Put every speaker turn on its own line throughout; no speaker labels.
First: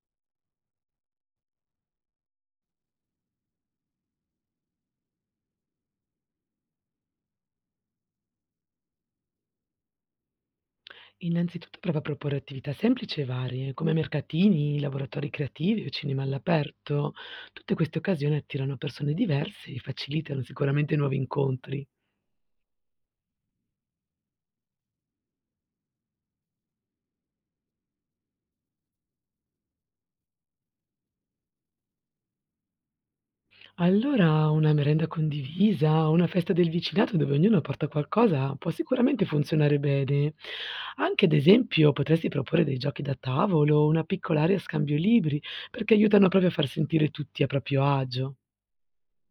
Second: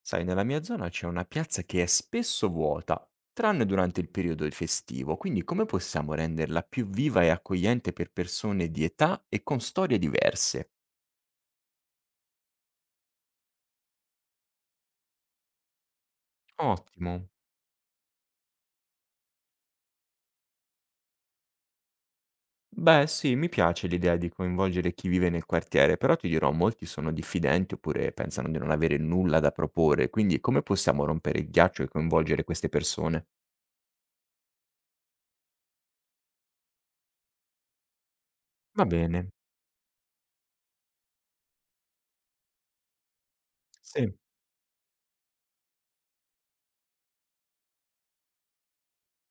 Sai, nella mia zona c'è una piazza che è spesso vuota, tranne durante il periodo festivo, quindi come possiamo renderla più viva e accogliente per persone di età e con storie diverse?
Innanzitutto prova a proporre attività semplici e varie, come mercatini, laboratori creativi o cinema all'aperto.
Ottimo.
Tutte queste occasioni attirano persone diverse e facilitano sicuramente nuovi incontri.
Beh, sì, mi piace l'idea di coinvolgere chi vive nel quartiere, però ti dirò, molti sono diffidenti oppure pensano di non avere nulla da proporre, quindi come possiamo rompere il ghiaccio e coinvolgere queste persone?
Allora una merenda condivisa o una festa del vicinato dove ognuno porta qualcosa può
Va
sicuramente
bene,
funzionare bene. Anche ad esempio potresti proporre dei giochi da tavolo, una
sì.
piccola area scambio libri, perché aiutano proprio a far sentire tutti a proprio agio.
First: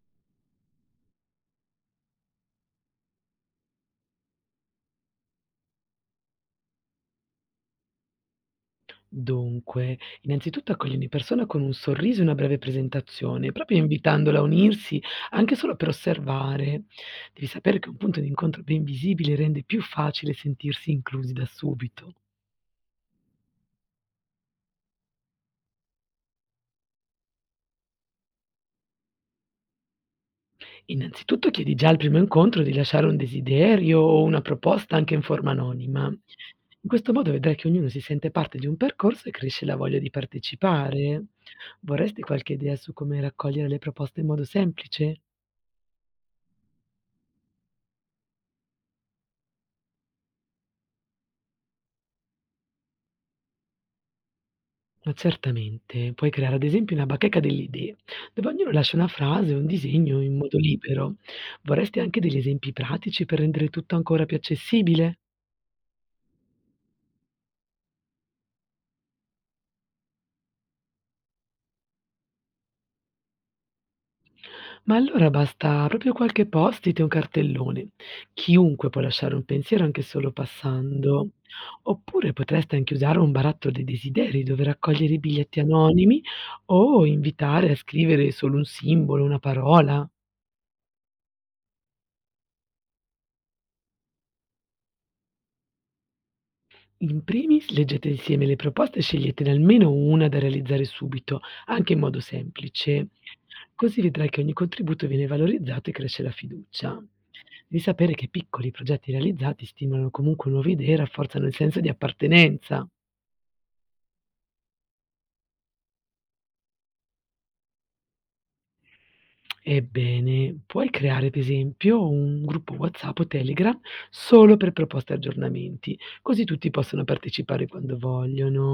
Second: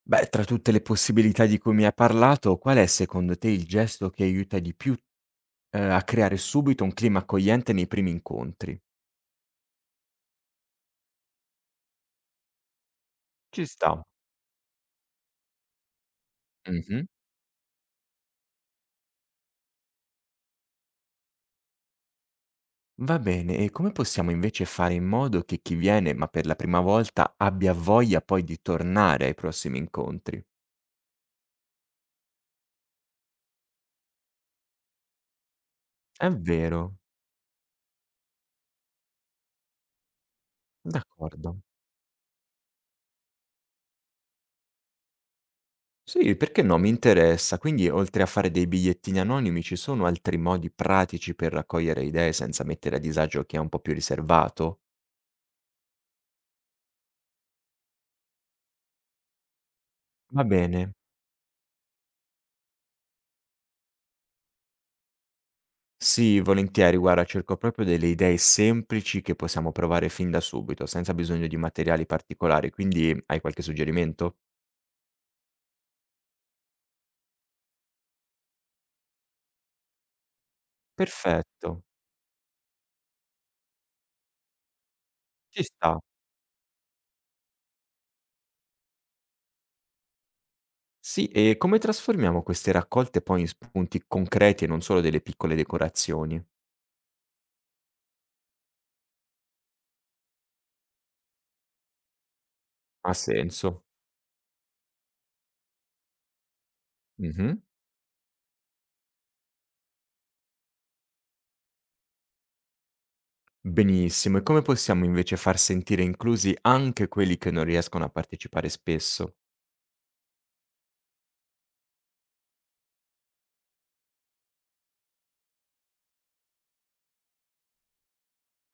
Beh, tra tutte le possibilità di cui mi hai parlato, qual è secondo te il gesto che aiuta di più a creare subito un clima accogliente nei primi incontri.
Dunque, innanzitutto accogli ogni persona con un sorriso e una breve presentazione,
Ci
proprio
sta.
invitandola a unirsi anche solo per osservare.
Mh-mh.
Devi sapere che un punto di incontro ben visibile rende più facile sentirsi inclusi da subito.
Va bene, e come possiamo invece fare in modo che chi viene, ma per la prima volta, abbia voglia poi di tornare ai prossimi incontri?
Innanzitutto chiedi già al primo incontro di lasciare un desiderio o una proposta anche in forma anonima.
È
In
vero,
questo modo vedrai che ognuno si sente parte di un percorso e cresce la voglia di partecipare.
d'accordo.
Vorresti qualche idea su come raccogliere le proposte in modo semplice?
Sì, perché no, mi interessa. Quindi oltre a fare dei bigliettini anonimi, ci sono altri modi pratici per raccogliere idee senza mettere a disagio chi è un po' più riservato?
Ma certamente, puoi creare ad esempio una bacheca delle idee, dove ognuno lascia una frase o un disegno in
Va
modo
bene.
libero. Vorresti anche degli esempi pratici per rendere tutto ancora più accessibile?
Sì, volentieri, guarda, cerco proprio delle idee semplici che possiamo provare fin da subito, senza bisogno di materiali particolari, quindi hai qualche suggerimento?
Ma allora basta proprio qualche post-it e un cartellone. Chiunque può lasciare un pensiero anche solo passando.
Perfetto,
Oppure potresti anche usare un barattolo dei desideri dove raccogliere i biglietti
ci sta.
anonimi o invitare a scrivere solo un simbolo, una parola.
Sì, e come trasformiamo queste raccolte poi in spunti concreti e non solo delle piccole decorazioni?
In primis, leggete insieme le proposte e sceglietene almeno una da realizzare subito, anche in modo semplice.
Ha senso.
Così vedrai che ogni contributo viene valorizzato e cresce la fiducia.
Mhm.
Devi sapere che piccoli progetti realizzati stimolano comunque nuove idee e rafforzano il senso di appartenenza.
Benissimo, e come possiamo invece far sentire inclusi anche quelli che non riescono a partecipare spesso?
Ebbene, puoi creare ad esempio un gruppo WhatsApp o Telegram solo per proposte e aggiornamenti, così tutti possono partecipare quando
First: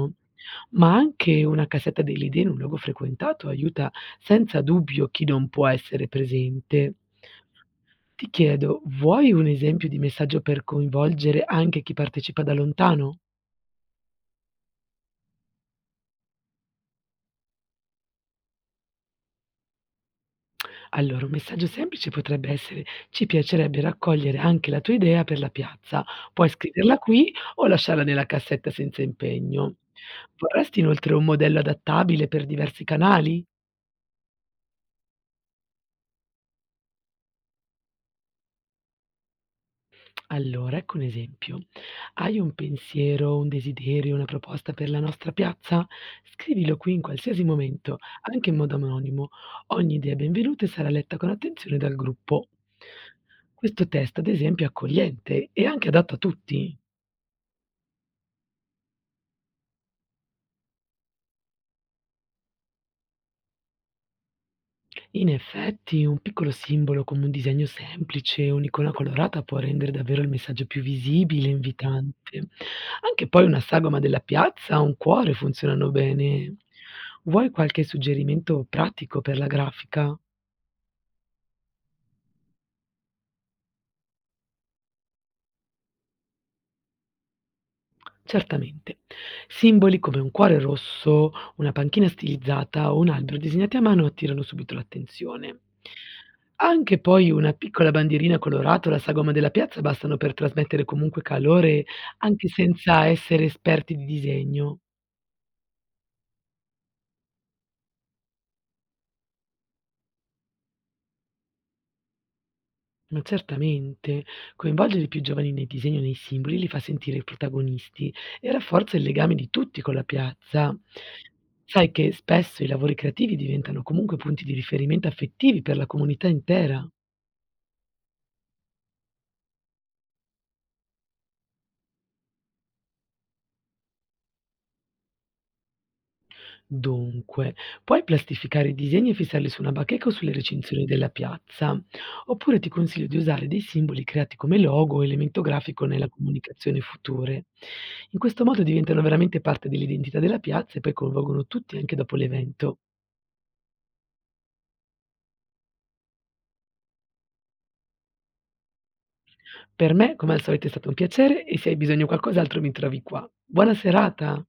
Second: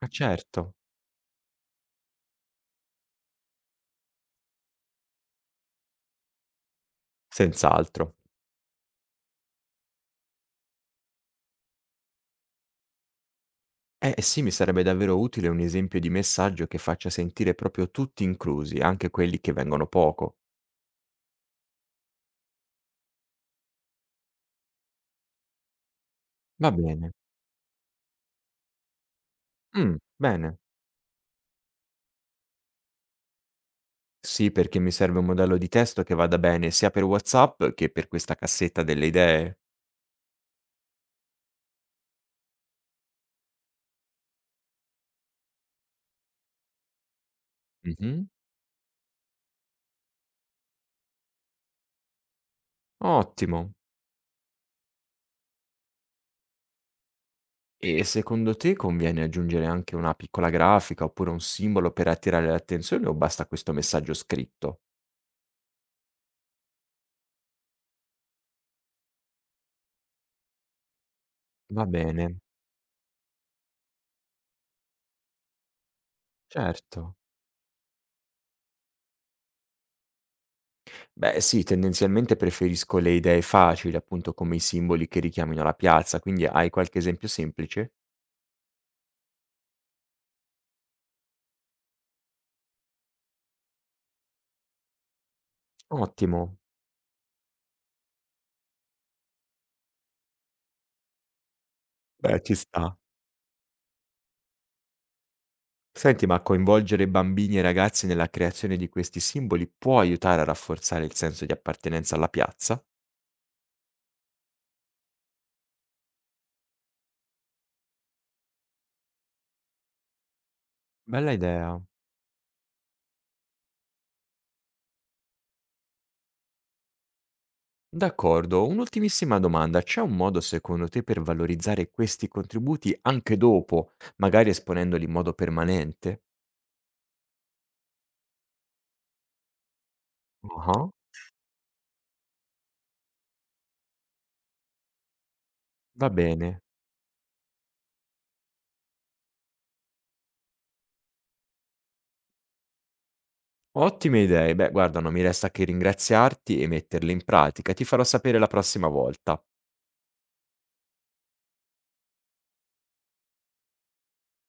Ma certo,
Ma anche una cassetta delle idee in un luogo frequentato aiuta senza dubbio chi non può essere presente.
senz'altro.
Ti chiedo, vuoi un esempio di messaggio per coinvolgere anche chi partecipa da lontano?
Sì, mi sarebbe davvero utile un esempio di messaggio che faccia sentire proprio tutti inclusi, anche quelli che vengono poco.
Allora, un messaggio semplice potrebbe essere: "Ci piacerebbe raccogliere anche la tua idea per la piazza. Puoi
Va
scriverla
bene.
qui o lasciarla nella cassetta senza impegno.
Mm, bene.
Vorresti inoltre un modello adattabile per diversi canali?"
Sì, perché mi serve un modello di testo che vada bene sia per WhatsApp che per questa cassetta delle idee.
Allora, ecco un esempio: "Hai un pensiero, un desiderio, una proposta per la nostra piazza? Scrivilo qui in qualsiasi momento,
Mhm.
anche in modo anonimo. Ogni idea è benvenuta e sarà letta con attenzione dal gruppo."
Ottimo.
Questo testo, ad esempio, è accogliente e anche adatto a tutti.
E secondo te conviene aggiungere anche una piccola grafica oppure un simbolo per attirare l'attenzione o basta questo messaggio scritto?
In effetti un piccolo simbolo come un disegno semplice o un'icona colorata può rendere davvero il messaggio più visibile e
Va bene,
invitante. Anche poi una sagoma della piazza o un cuore funzionano bene.
certo.
Vuoi qualche suggerimento pratico per la grafica?
Beh sì, tendenzialmente preferisco le idee facili, appunto come i simboli che richiamino la piazza, quindi hai qualche esempio semplice?
Certamente. Simboli come un cuore rosso, una panchina stilizzata o un albero disegnati a mano attirano subito l'attenzione.
Ottimo,
Anche poi una piccola bandierina colorata o la sagoma della piazza bastano per trasmettere comunque calore,
beh
anche
ci sta.
senza essere esperti di disegno.
Senti, ma coinvolgere bambini e ragazzi nella creazione di questi simboli può aiutare a rafforzare il senso di appartenenza alla piazza?
Ma certamente, coinvolgere i più giovani nei disegni o nei simboli li fa sentire protagonisti e rafforza il legame di tutti con la piazza.
Bella idea.
Sai che spesso i lavori creativi diventano comunque punti di riferimento affettivi per la comunità intera.
D'accordo, un'ultimissima domanda. C'è un modo secondo te per valorizzare questi contributi anche dopo, magari esponendoli in modo permanente?
Dunque, puoi plastificare i disegni e fissarli su una bacheca o sulle recinzioni
Ah,
della piazza, oppure ti consiglio di usare dei simboli creati come logo o elemento grafico nella
va bene.
comunicazione future. In questo modo diventano veramente parte dell'identità della piazza e poi coinvolgono tutti anche dopo l'evento.
Ottime idee. Beh, guarda, non mi resta che ringraziarti e metterle in pratica. Ti farò sapere la prossima volta.
Per me, come al solito, è stato un piacere e se hai bisogno di qualcos'altro mi trovi qua. Buona serata!